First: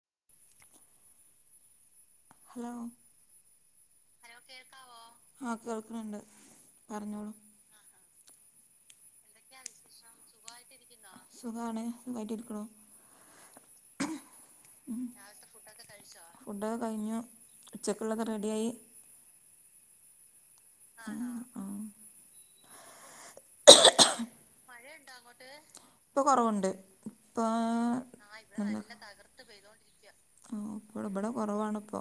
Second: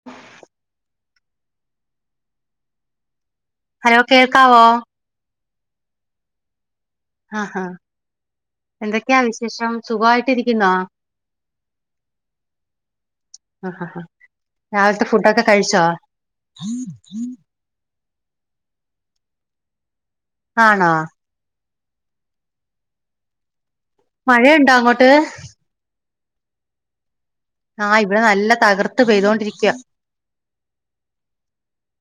[inaudible] Hello hello കേൾക്കാവോ? ആഹ് കേൾക്ണ് ണ്ട് പറഞ്ഞോ ആഹ്. എന്തൊക്കെയാ വിശേഷം? സുഖവായി സുഖാണ് സുഖായിട്ടിരിക്ണു. ആഹ് ഹ ഹ. രാവിലത്തെ ഫുഡൊക്കെ കഴിച്ചോ? ഫുഡൊക്കെ കഴിഞ്ഞു ഉച്ചക്കുള്ളത് റെഡിയായി. ആണോ? ആണോ? ആഹ് മഴയുണ്ടോ അങ്ങോട്ട്? ഇപ്പൊ കൊറവുണ്ട് ആഹ് ഇവിടെ നല്ല തകർത്ത് പെയ്തോണ്ടിരിക്ക്യാ ആഹ് ഇപ്പള് ഇബടെ കൊറവാണ് ഇപ്പൊ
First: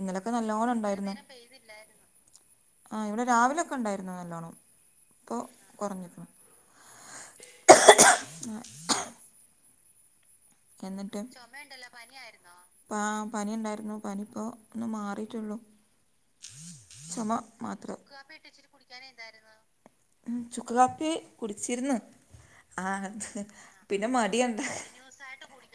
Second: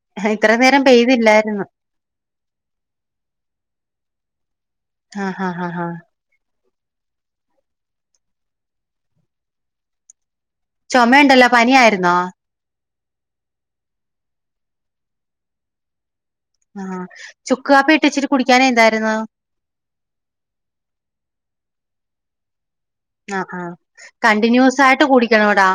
ഇന്നലൊക്കെ ഇത്ര നല്ലോണം നേരം ഇണ്ടായിരുന്ന് ങ്ങനെ പെയ്ത് പെയ്തില്ലായിരുന്നു ല്ലേ ആഹ് ഇവ്ടെ രാവിലെക്കെ ഇണ്ടായിര്ന്നു നല്ലോണ്ണം ഇപ്പൊ ആഹ് ആഹ് ആഹ് ആഹ് കൊറഞ്ഞ്ക്ക്ണ് ആഹ് എന്നിട്ട് ചൊമ ഇണ്ടല്ലോ പനിയായിരുന്നോ പ ആഹ് പനി ഇണ്ടായ്ര്ന്നു പനിപ്പോ ഒന്ന് മാറീറ്റൊള്ളു ആഹ് ചുക്ക് കാപ്പി മാത്രം ഇട്ടിച്ചിരി കുടിക്കാഞ്ഞെ എന്തായ്രുന്നു ഉം ചുക്ക് കാപ്പി കുടിച്ചിര്ന്ന് ആഹ് ആഹ് കണ്ടിന്യൂസായിട്ട് കുടിക്കണവെടാ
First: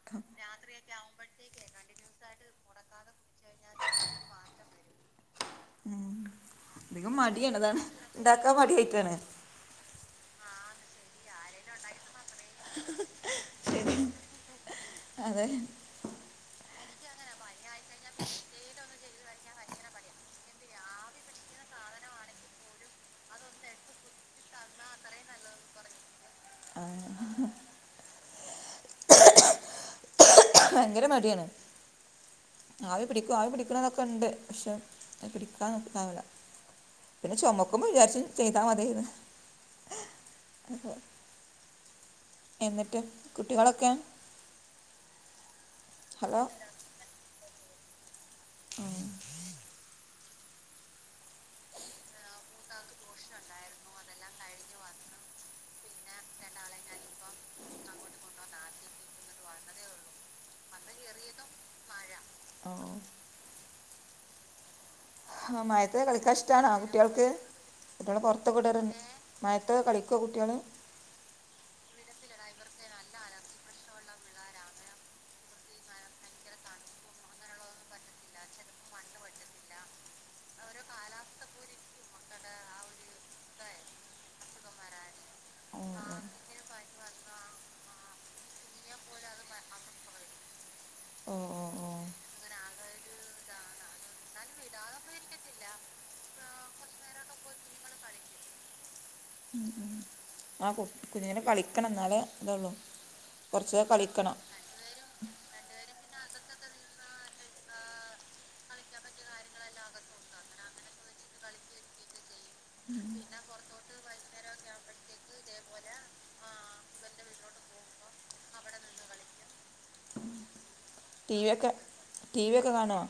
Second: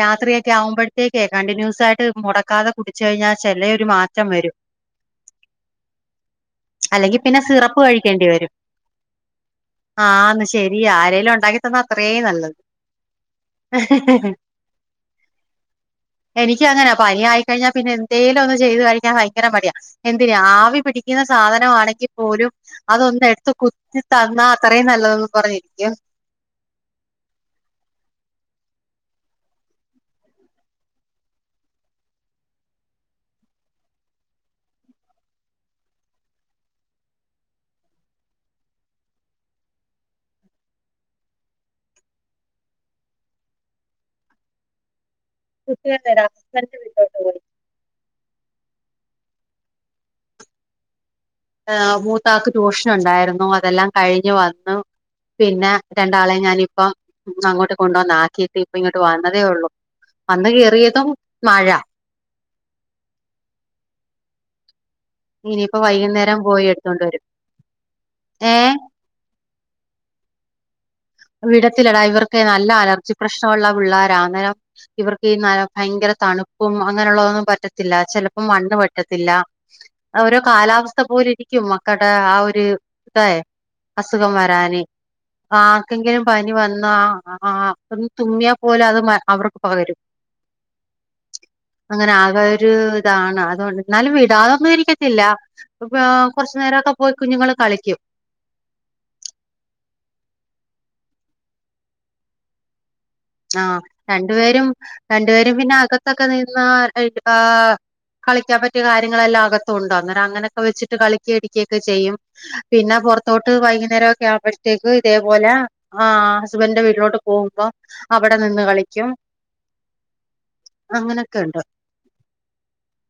രാത്രിയെക്കെ ആവുമ്പഴത്തേക്കേ കണ്ടിന്യൂസായിട്ട് മുടക്കാതെ കുടിച്ച് കഴിഞ്ഞാൽ ചെലെ ഒര് മാറ്റം വെരും ഉം, അധികം അല്ലെങ്കി പിന്നെ മടിയാണ് സിറപ്പ് അതാണ് കഴിക്കേണ്ടി വരും ഉണ്ടാക്കാൻ മടിയായിട്ടാണ് ആന്ന് ശരിയാ ആരേലും ഉണ്ടാക്കി തന്നാ അത്രേം നല്ലത് ശരി അതെ എനിക്ക് അങ്ങനാ പനി ആയിക്കഴിഞ്ഞാ പിന്നെ എന്തേലും ഒന്ന് ചെയ്ത് കഴിക്കാൻ വയ് ങ്കര മടിയാ എന്തിന് ആവി പിടിക്കുന്ന സാധനവാണെങ്കി പോലും അതൊന്ന് എട്ത്ത് കുത്തി തന്നാ അത്രയും നല്ലതെന്ന് പറഞ്ഞിരിക്ക്യും ആഹ് ഭയങ്കര മടിയാണ് ആവി പിടിക്കും ആവി പിടിക്കണം ന്നൊക്കെ ഇണ്ട് പക്ഷെ അത് പിടിക്കാൻ നോക്കി ഇണ്ടാവില്ല പിന്നെ ചൊമക്കുമ്പൊ വിചാര്ച്ചും ചെയ്താ മത്യേയ്ന്ന് എന്നിട്ട് കുട്ടികളൊക്കെ കുട്ടികള് [unintelligible] ഹലോ ഹസ്ബൻഡ് വിളി ആഹ് ഉം എഹ് മൂത്താക്ക് ട്യൂഷൻ ഉണ്ടായിരുന്നു അതെല്ലാം കഴിഞ്ഞ് വന്നു പിന്നെ രണ്ടാളേ ഞാനിപ്പം അങ്ങോട്ട് കൊണ്ടുവന്ന് ആക്കിയിട്ട് ഇപ്പ ഇങ്ങട്ട് വന്നതേ ഒള്ളു വന്ന് കേറിയതും മഴ ഓഹ് ഓഹ് ആഹ് ഇനിയിപ്പോ മഴത്തെക്കെ കളിക്കാൻ വൈകുന്നേരം പോയി ഇഷ്ടണോ എടുത്തോണ്ട് വരും കുട്ട്യാള്ക്ക് കുട്ട്യാളെ പൊർത്തൊക്കെ വിടര് ഏഹ് മഴത്തൊക്കെ കളിക്കോ കുട്ട്യാള് വിടത്തില്ലെടാ ഇവർക്ക് നല്ല അലർജി പ്രശ്നവുള്ള പിള്ളാര അന്നേരം ഇവർക്ക് ഈ മഴ ഭയങ്കര തണ്പ്പും അങ്ങനെള്ളതൊന്നും പറ്റത്തില്ല ചെലപ്പം മണ്ണ് പറ്റത്തില്ല അഹ് ഓരോ കാലാവസ്ഥപോലെ ഇരിക്കും മക്കൾടെ ആ ഒര് ഇതേ അസുഖം വരാന് ആഹ് ഓ ക്കെങ്കിലും പനി വന്നാ അഹ് ആഹ് ഒന്ന് തുമ്മിയാൽ പോലും അത് മ അവർക്ക് പകരും ഓഹ് ഓഹ് അങ്ങനെ ആകെ ഒരു ഇതാണ് അതോണ്ട് ന്നാലും വിടാതൊന്നും ഇരിക്കത്തില്ല ഓക്ക് ആഹ് കൊർച്ച് നേരംഒക്കെ പോയി കുഞ്ഞ്ങ്ങള് കളിക്ക്യും ഉം ഉം ആഹ് കു കുഞ്ഞങ്ങള് കളിക്കണം എന്നാലേ ഇതെള്ളൂ ആഹ് രണ്ട്പേരും രണ്ടുപേരും പിന്നെ അകത്തൊക്കെ നിന്ന് [unintelligible] കളിക്ക്യും ആഹ് കളിക്കാൻ പറ്റിയ കാര്യങ്ങളെല്ലാം അകത്തുണ്ട് അന്നേരം അങ്ങനെക്കെ വെച്ചിട്ട് കളിക്ക്യെ ഇരിക്ക്യെ ഒക്കെ ചെയ്യും പിന്നെ പൊറത്തോട്ട് വൈകുന്നേരെഒക്കെ ആവ്മ്പഴത്തേക്ക് ഇതേപോലെ ആഹ് ഹസ്ബൻഡന്റെ വീട്ടിലോട്ട് പോകുമ്പോ അവിടെ നിന്ന് കളിക്കും ടി അങ്ങനൊക്കെ വി ഉണ്ട് ഒക്കെ ടി വി ഒക്കെ കാണോ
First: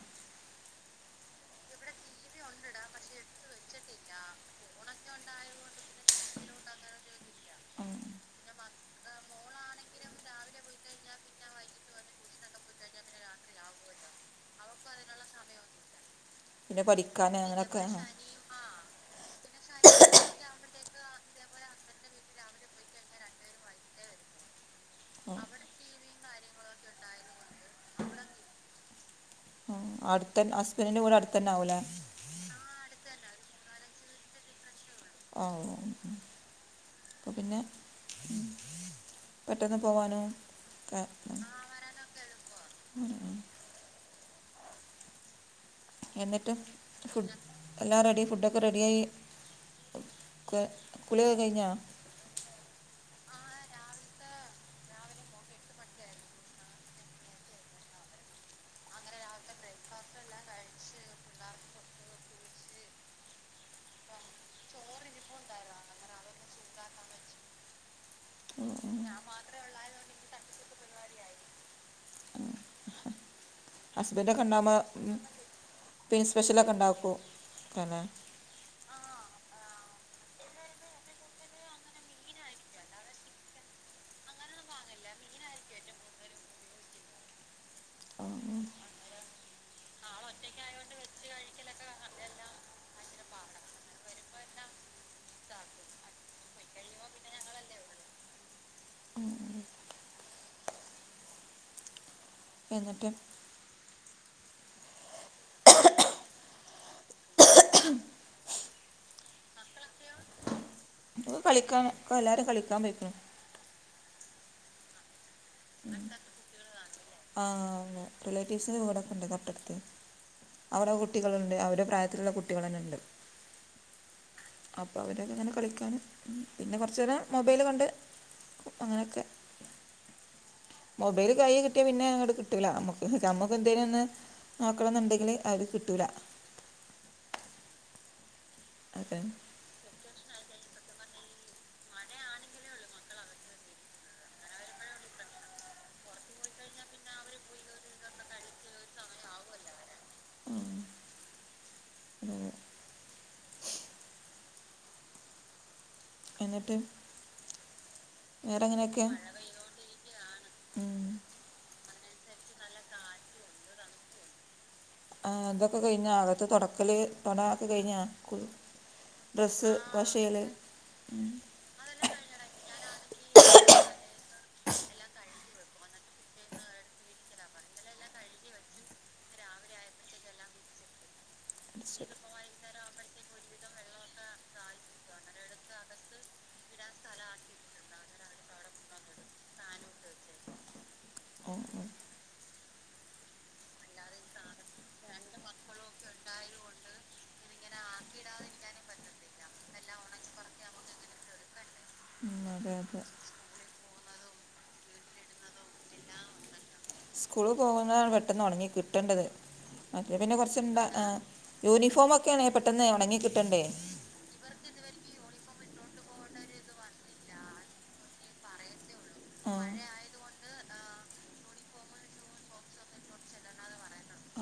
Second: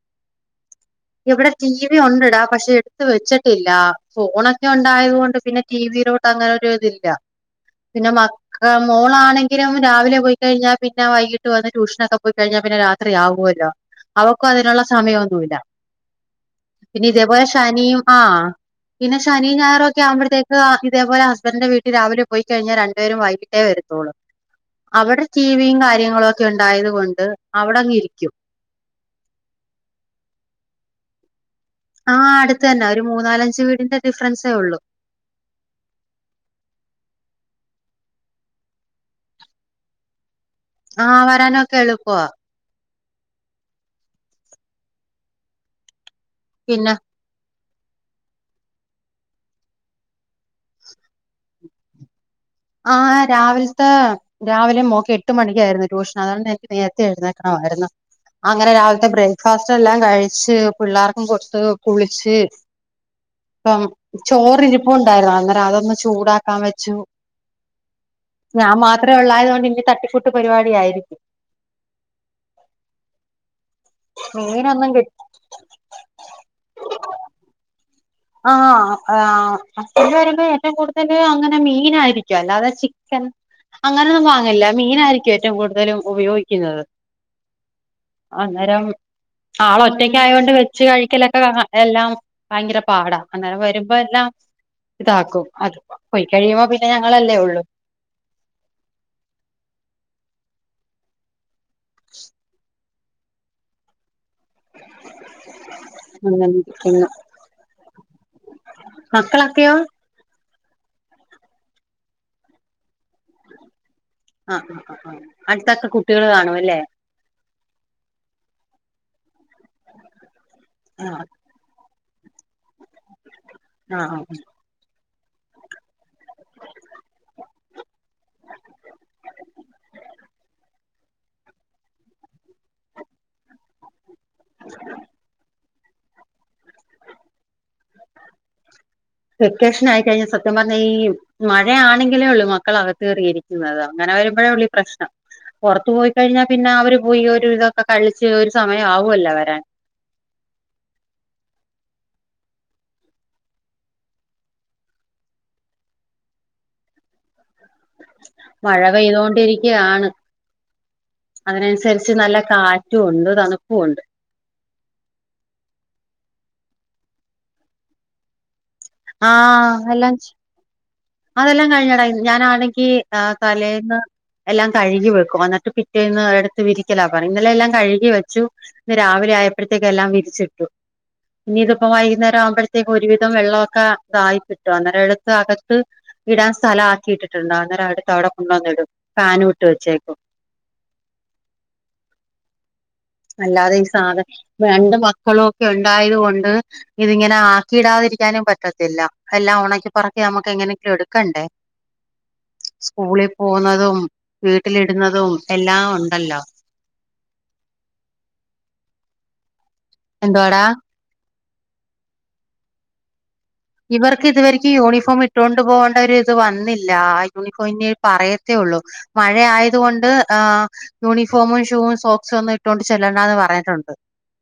ഇവിടെ ടി വി ഉണ്ട്ടാ പക്ഷെ എടുത്ത് വെച്ചിട്ടില്ല ഫോണൊക്കെ ഉണ്ടായത് കൊണ്ട് പിന്നെ ടി വിയിലോട്ട് അങ്ങനെ ഒരു ഇതില്ല ഉം. പിന്നെ മക് മോളാണെങ്കിലും രാവിലെ പോയിക്കഴിഞ്ഞാൽ പിന്നെ വൈകിട്ട് വന്ന് ട്യൂഷനൊക്കെ പോയിക്കഴിഞ്ഞാൽ പിന്നെ രാത്രി ആവുവല്ലോ അവക്കും അതിനുള്ള സമയമൊന്നുല്ല പിന്നെ പഠിക്കാൻ ഇതേപോലെ അങ്ങനെയൊക്കെ ശനിയും ആ. ആഹ് പിന്നെ ശനീം ഞായറുക്കെ ആമ്പഴത്തേക്ക് ആഹ് ഇതേപോലെ ഹസ്ബന്റിന്റെ വീട്ടിൽ രാവിലെ പോയി കഴിഞ്ഞാ രണ്ടുപേരും വൈകി ട്ടേ വരുത്തോളൂ അവിടെ ടിവിയും കാര്യങ്ങളും ഒക്കെ ഉണ്ടായത് കൊണ്ട് അവിടങ്ങ് ഇരിക്കും മ് അടുത്തന്ന ഹസ്ബൻറിന്റെ വീട് അടുത്തന്നാവൂലേ ആഹ് അടുത്തന്ന ഒരു മൂന്നാലഞ്ച് വീടിന്റെ ഡിഫറൻസേ ഒള്ളു ഓ [unintelligible] അപ്പപ്പിന്നെ പെട്ടെന്ന് പോവാനും ക്കെ ആ മ് വരാനൊക്കെ എളുപ്പവാ എളുപ്പ ആഹ് എന്നിട്ട് പിന്നെ ഫുഡ് എല്ലാം റെഡി ഫുഡൊക്കെ റെഡിയായി കെ കുളി ഒക്കെ കഴിഞ്ഞാ ആഹ് രാവിൽത്തെ രാവിലെ മോക്കെട്ട് മണിക്കായിയിരുന്നു ട്യൂഷൻ അതുകൊണ്ട് എനിക്ക് നേരത്തെ എഴുന്നേക്കണവാരുന്നു അങ്ങനെ രാവിലത്തെ ബ്രേക്ക്ഫാസ്റ്റ് എല്ലാം കഴിച്ച് പിള്ളേർക്കും കൊടുത്ത് കുളിച്ച് ഇപ്പം ചോറിരിപ്പോണ്ടായിരുന്നു അന്നേരം അതൊന്ന് ചൂടാക്കാൻ വെച്ചു ഞാൻ മാത്രേ ഒള്ളായതുകൊണ്ട് ഇനി തട്ടിക്കൂട്ട് പരിപാടിയായിരിക്കും ഹസ്ബൻഡൊക്കെ ഉണ്ടാകുമ്പോ മീനൊന്നും കിട്ടി പിൻ സ്പെഷ്യലൊക്കെ ഉണ്ടാക്കൊ പിന്നെ ആഹ് ആഹ് ഹസ്ബന്റ് വരുമ്പോ ഏറ്റവും കൂടുതല് അങ്ങനെ മീനായിരിക്കും അല്ലാതെ ചിക്കൻ അങ്ങനെയൊന്നും വാങ്ങില്ല മീനായിരിക്കും ഏറ്റവും കൂടുതലും ഉപയോഗിക്കുന്നത് ആഹ് ആളൊറ്റക്കായൊണ്ട് വെച്ച് കഴിക്കലൊക്കെ എല്ലാം ഭയങ്കര പാടാ അന്നേരം വരുമ്പോ എല്ലാം ഇതാക്കും അത് പോയി കഴിയുമ്പോ പിന്നെ ഞങ്ങളല്ലേ ഒള്ളൂ ഉം എന്നിട്ട് അങ്ങനെ ഇരിക്കുന്നു മക്കളൊക്കെയോ അത് കളിക്കാ എല്ലാരും കളിക്കാൻ പെയ്ക്കുണു. ആഹ് ആഹ് ആഹ് ആഹ് അടുത്തൊക്കെ കുട്ടികള് കാണുംല്ലേ ആഹ് റിലേറ്റീവ്സിന്റെ വീടൊക്കെണ്ട് തൊട്ടടുത്ത്. ത്ത് അവടെ ആ കുട്ടികളുണ്ട് അവരെ പ്രായത്തിലുള്ള കുട്ടികളെന്നെണ്ട്. ആഹ് ആഹ് ആഹ് അപ്പോ അവരൊക്കെങ്ങനെ കളിക്കാനും പിന്നെ കൊറച്ചേരം മൊബൈല് കണ്ട് അങ്ങനൊക്കെ മൊബൈല് കൈയ്യി കിട്ടിയാ പിന്നെ ഇങ്ങട്ട് കിട്ടൂല നമ്മക്ക് നമ്മക്ക് എന്തേനൊന്ന് നോക്കണന്നുണ്ടെങ്കിൽ അത് കിട്ടൂല അതെ വെക്കേഷൻ ആയിക്കഴിഞ്ഞാൽ സത്യം പറഞ്ഞ ഈ മഴയാണെങ്കിലേ ഒള്ളൂ മക്കളകത്ത് കയറിയിരി ക്കുന്നത് അങ്ങനെവെരുമ്പഴേയൊള്ളീ പ്രശ്നം. പൊറത്ത് പോയി കഴിഞ്ഞാൽ പിന്നെ അവര് പോയി ഒരു വിധോക്കെ കളിച്ച് ഒരു സമയാവൊല്ല വരാൻ ഉം എന്നിട്ട് വേറെ മഴ എങ്ങനെയൊക്കെ പെയ്തൊണ്ടിരിക്കയാണ് അതിനനുസരിച്ച് നല്ല കാറ്റുമുണ്ട് തണുപ്പുമുണ്ട് ആഹ് അതൊക്കെ കഴിഞ്ഞ അകത്ത് തൊടക്കല് തൊട അതൊക്കെ കഴിഞ്ഞാ കുളി ആ ഡ്രസ്സ് വാഷെയ്യല് തെല്ലാം കഴിഞ്ഞടാ ഞാനാണെങ്കി ഏഹ് തലേന്ന് എല്ലാം കഴുകി വെക്കും എന്നിട്ട് പിറ്റേന്ന് എടുത്ത് വിരിക്കലാ പണി ഇന്നലെ എല്ലാം കഴുകി വെച്ചു ഇന്ന് രാവിലെ ആയപ്പൊഴ്ത്തേക്ക് എല്ലാം വിരിച്ചിട്ടു ഇനി ഇതിപ്പോ വൈകുന്നേരം ആവുമ്പഴ്ത്തേക്കും ഒരുവിധം വെള്ളൊക്കെ ഇതായി കിട്ടും അന്നേരം എടുത്ത് അകത്ത് ഇടാൻ സ്ഥലം ആക്കിയിട്ടിട്ടുണ്ട് അന്നേരം എടുത്ത് അവ്ടെ കൊണ്ട് വന്നിടും ഫാനും ഇട്ട് വെച്ചേക്കും മ്ഹ് മ്ഹ് അല്ലാതെ ഈ സാധ രണ്ട് മക്കളുമൊക്കെ ഉണ്ടായത് കൊണ്ട് ഇതിങ്ങനെ ആക്കിയിടാതിരിക്കാനും പറ്റത്തില്ല എല്ലാം ഒണക്കി പെറുക്കി നമുക്ക് എങ്ങനെയെങ്കിലും എടുക്കണ്ടേ അതെ അതെ സ്കൂളിൽ പോകുന്നതും വീട്ടിലിടുന്നതും എല്ലാം ഉണ്ടല്ലോ സ്കൂളിൽ പോകുന്നതാണ് പെട്ടെന്ന് ഒണങ്ങി കിട്ടണ്ടത് മറ്റേത് പിന്നെ എന്തുവാടാ കൊറച്ചിണ്ടാ ആഹ് യൂണിഫോമൊക്കേണേ പെട്ടെന്ന് ഒണങ്ങി കിട്ടണ്ടേ ഇവർക്ക് ഇതുവരെക്കും യൂണിഫോം ഇട്ടുകൊണ്ട് പോകേണ്ട ഒരു ഇത് വന്നില്ല ആഹ് യൂണിഫോമിനി പറയത്തേ ഉള്ളു മഴ ആ ആയതു കൊണ്ട് ആഹ് യൂണിഫോമും ഷൂവും സോക്സും ഒന്നും ഇട്ടോണ്ട് ചെല്ലണ്ടാന്ന് പറഞ്ഞിട്ടുണ്ട്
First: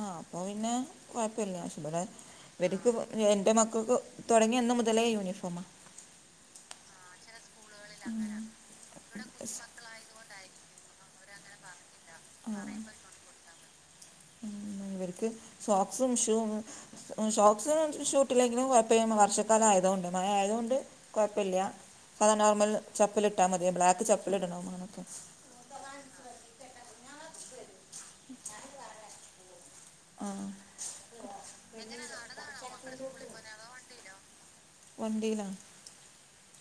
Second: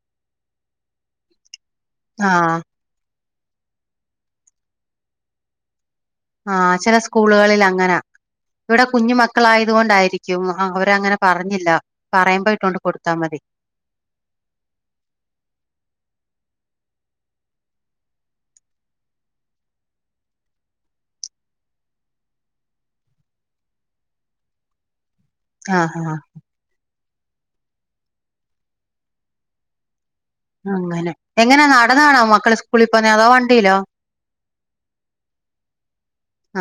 ആഹ് അപ്പൊ പിന്നെ കൊഴപ്പല്ല പക്ഷേ ഇബടെ ആഹ് ഇവരിക്ക് എന്റെ മക്കൾക്ക് തൊടങ്ങിയ അന്ന് മുതലേ യൂണിഫോമാ ആഹ് ചെല സ്കൂളുകളിൽ അങ്ങനാ ഇവ്ടെ കുഞ്ഞു മക്കളായതു കൊണ്ടായിരിക്കും ആഹ് അവരങ്ങനെ പറഞ്ഞില്ല പറയുമ്പോ ഇട്ടോണ്ട് കൊടുത്താ മതി സോക്സും ഷൂവും ഷോക്സ് ഷൂ ഇട്ടില്ലെങ്കിലും കൊഴപ്പല്ല വർഷക്കാലം ആയതുകൊണ്ട് മഴ ആയതുകൊണ്ട് കൊഴപ്പല്ല സാധാ നോർമൽ ചപ്പൽ ഇട്ടാ മതി ബ്ലാക്ക് ചപ്പൽ ഇടണം അങ്ങനൊക്കെ ആഹ് ആഹ് ഞാനും പറഞ്ഞ അങ്ങനെ എങ്ങനാ നടന്നാണോ മക്കള് സ്കൂളിപ്പോകുന്നേ അതോ വണ്ടിയിലോ വണ്ടിയിലാ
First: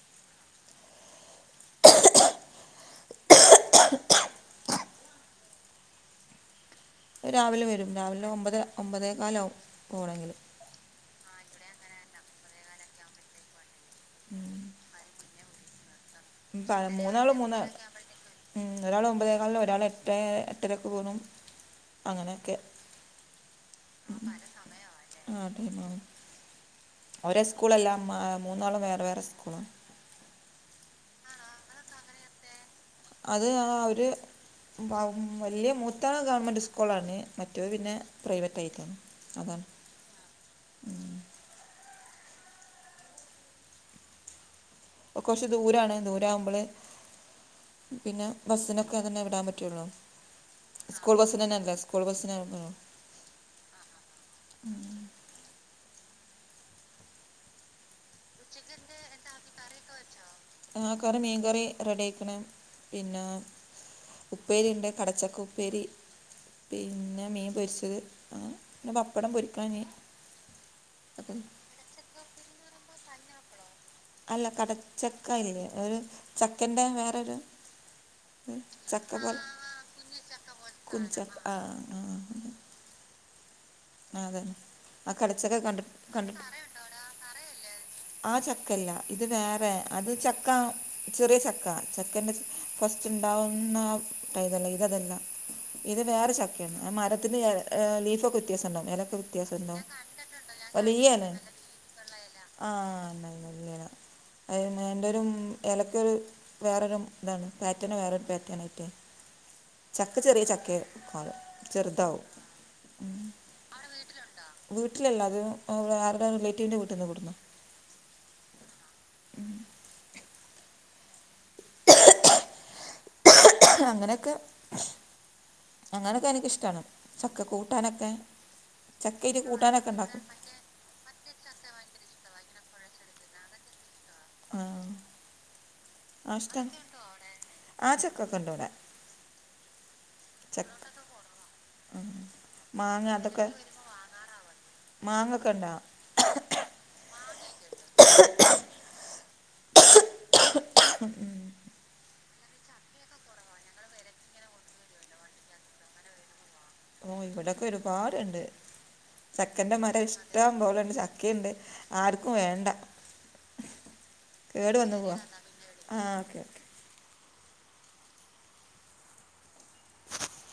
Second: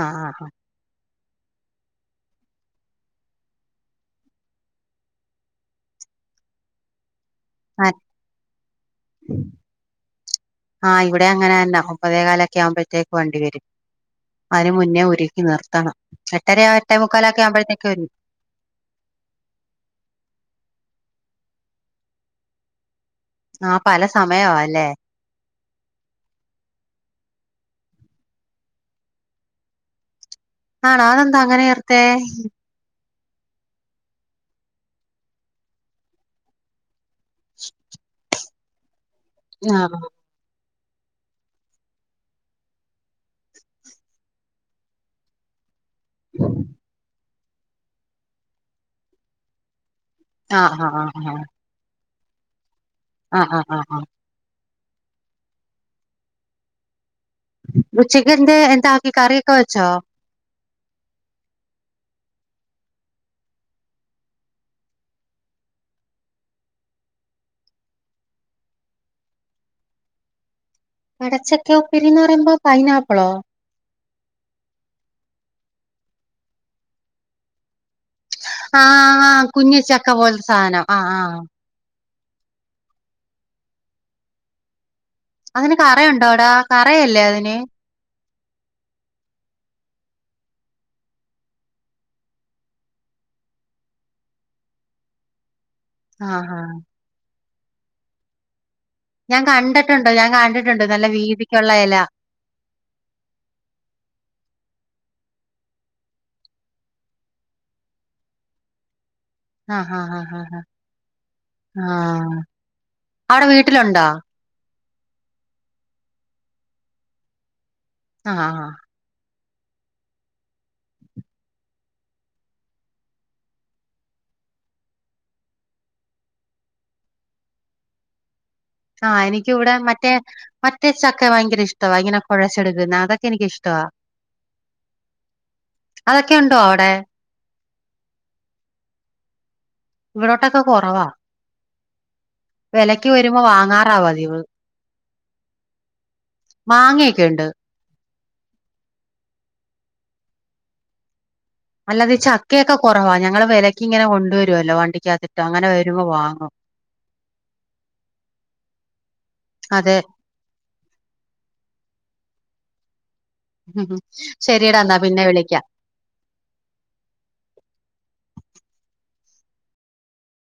ആഹ് ആഹ് ആഹ് ആ [inaudible] [inaudible] രാവിലെ വരും ആഹ് രാവിലെ ഒമ്പത് ഒമ്പതേ കാലാവും പോണങ്കില് ആഹ് ഇവിടേം അങ്ങന തന്ന ഒമ്പതേ കാലൊക്കെ ആവുമ്പഴ്ത്തേക്ക് വണ്ടി വരും അതിന് മുന്നേ ഒരുക്കി നിർത്തണം എട്ടര എട്ടേ മുക്കാലൊക്കേ ആവുമ്പഴ്ത്തേക്ക് വരും ഉം ഒരാള് ഒമ്പതേ കാല് ഒരാള് എട്ടേ എട്ടരക്ക് പോകുന്നു അങ്ങനെയൊക്കെ ആഹ് പല സമയവാ അല്ലേ ആഹ് [unintelligible] ഒരേ സ്കൂളല്ലാ മാ മൂന്നാളും വേറെ വേറെ സ്കൂളാ ആണോ അതെന്താ അങ്ങനെ ചേർത്തേ അത് ആഹ് ഒരു വ വല്യ മൂത്താള് ഗവൺമെന്റ് സ്കൂളാണ് മറ്റൊരു പിന്നെ പ്രൈവറ്റായിട്ടാണ് അതാ ആഹ് ഇപ്പൊ കൊറച്ച് ദൂരാണ് ദൂരവുമ്പൊള് പിന്നെ ബസ്സിനൊക്കെഅതന്നെ വിടാൻ പറ്റുള്ളൂ ആഹ് ആഹ് സ്കൂൾ ബസ്സിന് ആഹ് തന്നെ അല്ലെ സ്കൂൾ ബസിന് [unintelligible] ആ ആ ആ ആ് ഉച്ചക്ക് എന്തേ താക്കി കറിയൊക്കെ വെച്ചോ ആ കറി മീൻകറി റെഡി ആയിക്കണ് പിന്നെ ഉപ്പേരി ഉണ്ട് കടച്ചക്ക ഉപ്പേരി പിന്നെ മീൻ പൊരിച്ചത് അങ്ങനെ പിന്നെ പപ്പടം പൊരിക്കാന്ന് നീ കടച്ചക്കെ ഉപ്പിരിന്ന് പറയുമ്പോ പൈനാപ്പിളോ അല്ല കടച്ചക്ക അല്ലേ ഒരു ചക്കന്റെ വേറൊരു ആ ചക്ക പോലെ ആ് കുഞ്ഞിച്ചക്ക പോലത്തെ സാധനം ആ ആ കുഞ്ചക്ക ആ ആ അതെ ആ കടച്ചക്ക അതിന് കണ്ട് കണ്ടിട്ട കറയുണ്ടോടാ കറയല്ലേ അതിന് ആ ചക്കല്ല ഇത് വേറെ അത് ചക്കാ ചെറിയ ചക്ക ചക്കന്റെ ഫസ്റ്റ് ഉണ്ടാവുന്ന ആ [unintelligible] ഇത് അതല്ല ഇത് വേറെ ആഹ് ആഹ് ചക്കയാണ് മരത്തിന്റെ ലീഫ്ക്കെ വത്യാസം ഇണ്ടാവും എല ഞാൻ കണ്ടിട്ടുണ്ട് ഞാൻ കണ്ടിട്ടുണ്ട് നല്ല വീതിക്കുള്ള എല ആഹ് നല്ലല്ലണ അത് എൻ്റെ ഒരു ഇലക്കൊരു വേറൊരു ഇതാണ് പാറ്റേണ വേറൊരു പാറ്റേൺായിട്ടേ ആഹ് ആഹ് ആ കാളും ആ ചെറുതാവും അവിടെ വീട്ടിലുണ്ടോ വീട്ടിലല്ല അത് അവിടെ ആരുടെ റിലേറ്റീവിൻ്റെ വീട്ടിൽ നിന്ന് കൊണ്ട്ന്ന ആഹ് ആ അങ്ങനെയൊക്കെ അങ്ങനൊക്കെ എനിക്കിഷ്ടാണ് ചക്ക കൂട്ടാനൊക്കെ ആഹ് ചക്കയിട്ട് എനിക്കിവിടെ കൂട്ടാനൊക്കെ മറ്റേ ഉണ്ടാക്കും മറ്റേ ചക്ക ഭയങ്കര ഇഷ്ടവാ ഇങ്ങനെ കുഴച്ചെടുക്കുന്ന അതൊക്കെ എനിക്കിഷ്ടവാ ആഹ് അതൊക്കെ ഉണ്ടോ അഷ്ടം അവിടെ ആ ചക്കൊക്കെ ഉണ്ട് ഇവിടെ ഇവിടോട്ടൊക്കെ ചക്ക കുറവാ ഉം. മാങ്ങ വെലക്ക് വരുമ്പോ അതൊക്കെ വാങ്ങാറാ പതിവ് മാങ്ങ ഒക്കെ ഉണ്ടാവും മാങ്ങ ഒക്കെയുണ്ട് ഉ [inaudible] [unintelligible] അല്ലാതെ ചക്കയൊക്കെ കുറവാ ഞങ്ങള് വിലയ്ക്ക് ഇങ്ങനെ കൊണ്ടുവരുമല്ലോ വണ്ടിക്കാകത്തിട്ട് അങ്ങനെ വരുമ്പോ വാങ്ങും ഓ ഇവിടൊക്കെ ഒരുപാടുണ്ട് ചക്കന്റെ അതെ മരഷ് ഷ്ടം പോലെഒരു ചക്കയുണ്ട് ആർക്കും വേണ്ട ഉ കേട് ശെരിടാന്നാ വന്നു പോവാ പിന്നെ വിളിക്ക ആ ഓക്കെ ഓക്കെ